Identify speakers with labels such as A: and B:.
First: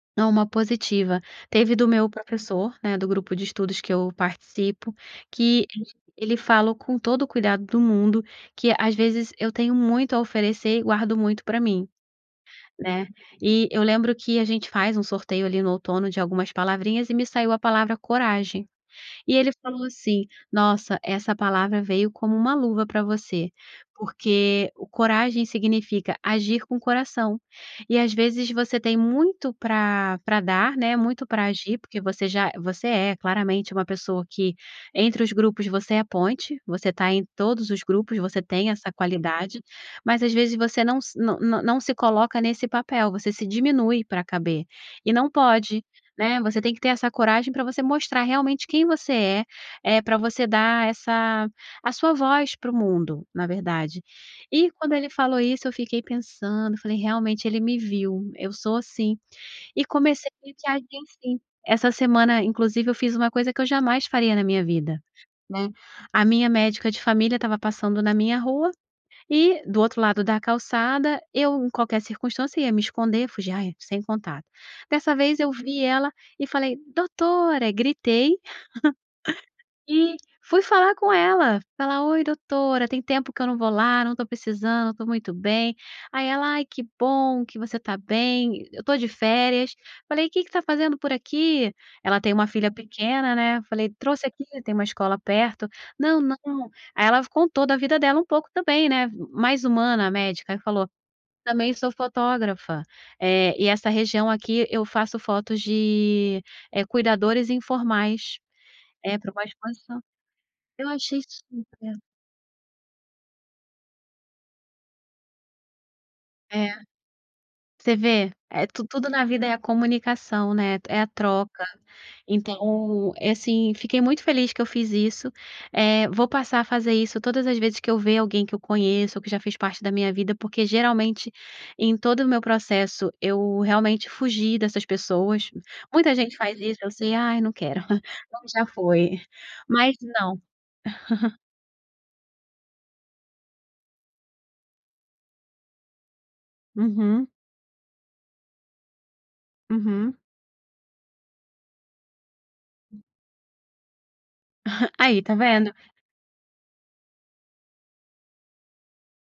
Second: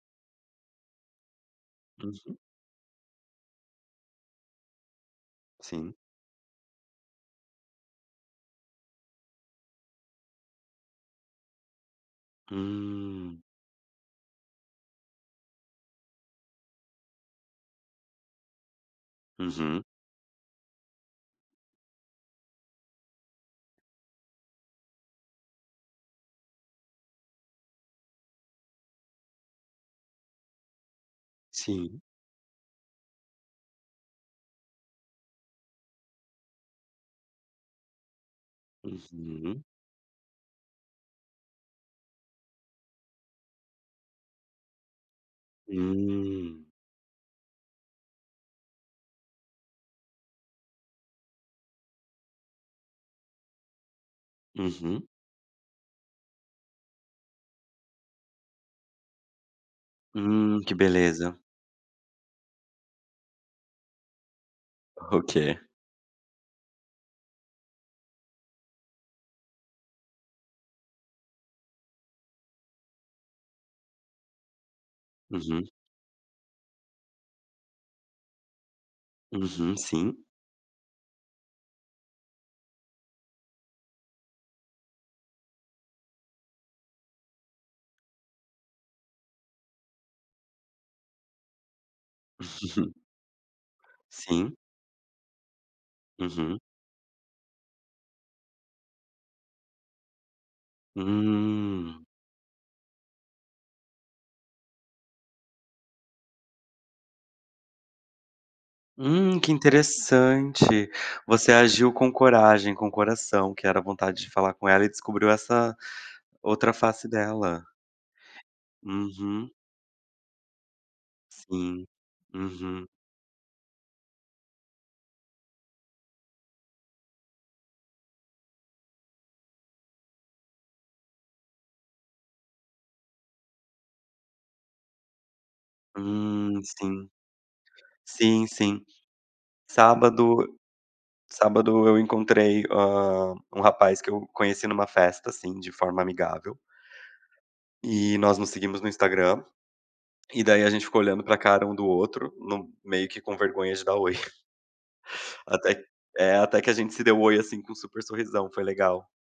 A: Não, uma positiva. Teve do meu
B: Uhum.
A: professor, né, do grupo de estudos que eu participo que
B: Sim.
A: ele falou, com todo o cuidado do mundo, que às vezes eu tenho muito a oferecer e guardo muito pra mim, né.
B: Hum.
A: E eu lembro que a gente faz um sorteio ali no outono de algumas palavrinhas e me saiu a palavra "coragem". E ele
B: Uhum.
A: falou assim: "Nossa, essa palavra veio como uma luva pra você, porque o coragem significa agir com o coração, e às vezes você tem muito pra pra dar, né, muito pra agir, porque
B: Sim.
A: você já você é claramente uma pessoa que, entre os grupos, você é a ponte, você tá em todos os grupos, você tem essa qualidade,
B: Uhum.
A: mas às vezes você não se não não não se coloca nesse papel, você se diminui pra caber, e não pode, né. Você
B: Hum.
A: tem que ter essa coragem pra você mostrar realmente quem você é, eh, pra você dar essa a sua voz para o mundo, na verdade. E quando
B: Uhum.
A: ele falou isso, eu fiquei pensando, falei: "Realmente, ele me viu, eu sou assim", e comecei
B: Hum.
A: a
B: Que
A: agir
B: beleza.
A: assim. Essa semana, inclusive, eu fiz uma coisa que eu jamais faria na minha vida,
B: O quê?
A: né. A minha médica de família estava passando na minha rua e do outro lado da calçada, eu, em qualquer circunstância, ia me esconder, fugia: "Ai, sem contato". Dessa vez eu
B: Uhum.
A: vi ela e falei: "Doutora". Gritei
B: Uhum.
A: e
B: Sim.
A: fui falar com ela, falar: "Oi, doutora, tem tempo que eu não vou lá, não estou precisando, estou muito bem". Aí ela: "Ai que bom que você tá bem, eu estou de férias". Falei: "Que que tá fazendo por aqui?" Ela tem uma filha pequena né. Eu falei: "Trouxe aqui",
B: Sim.
A: tem uma escola perto. "Não,
B: Uhum.
A: não". Aí ela f contou da vida dela um pouco também, né, mais humana a médica e falou: "Também sou
B: Hum.
A: fotógrafa, eh, e essa região aqui eu faço fotos de eh, cuidadores informais, é pra
B: Hum,
A: uma
B: que
A: exposição". Eu
B: interessante.
A: achei
B: Você agiu
A: super
B: com coragem, com coração, que era vontade de falar com ela e descobriu essa
A: É.
B: outra face dela.
A: Você vê? É tu tudo na vida
B: Uhum.
A: é a comunicação, né, é a troca.
B: Sim, uhum.
A: Então, é assim, fiquei muito feliz que eu fiz isso. Eh, vou passar a fazer isso todas as vezes que eu ver alguém que eu conheço ou que já fez parte da minha vida, porque geralmente, em todo o meu processo, eu realmente fugi dessas pessoas. Muita gente faz
B: Hum.
A: isso, eu
B: Sim,
A: sei: "Ai não quero",
B: sim,
A: pronto já
B: sim.
A: foi. Mas não.
B: Sábado sábado eu encontrei, hã, um rapaz que eu conheci numa festa, assim, de forma amigável.
A: Uhum.
B: E nós nos seguimos no Instagram,
A: Uhum.
B: e daí a gente ficou olhando pra cara um do outro no meio que com vergonha de dar "oi".
A: Aí está vendo?
B: Até eh, até que a gente se deu "oi", assim, com um super sorrisão. Foi legal.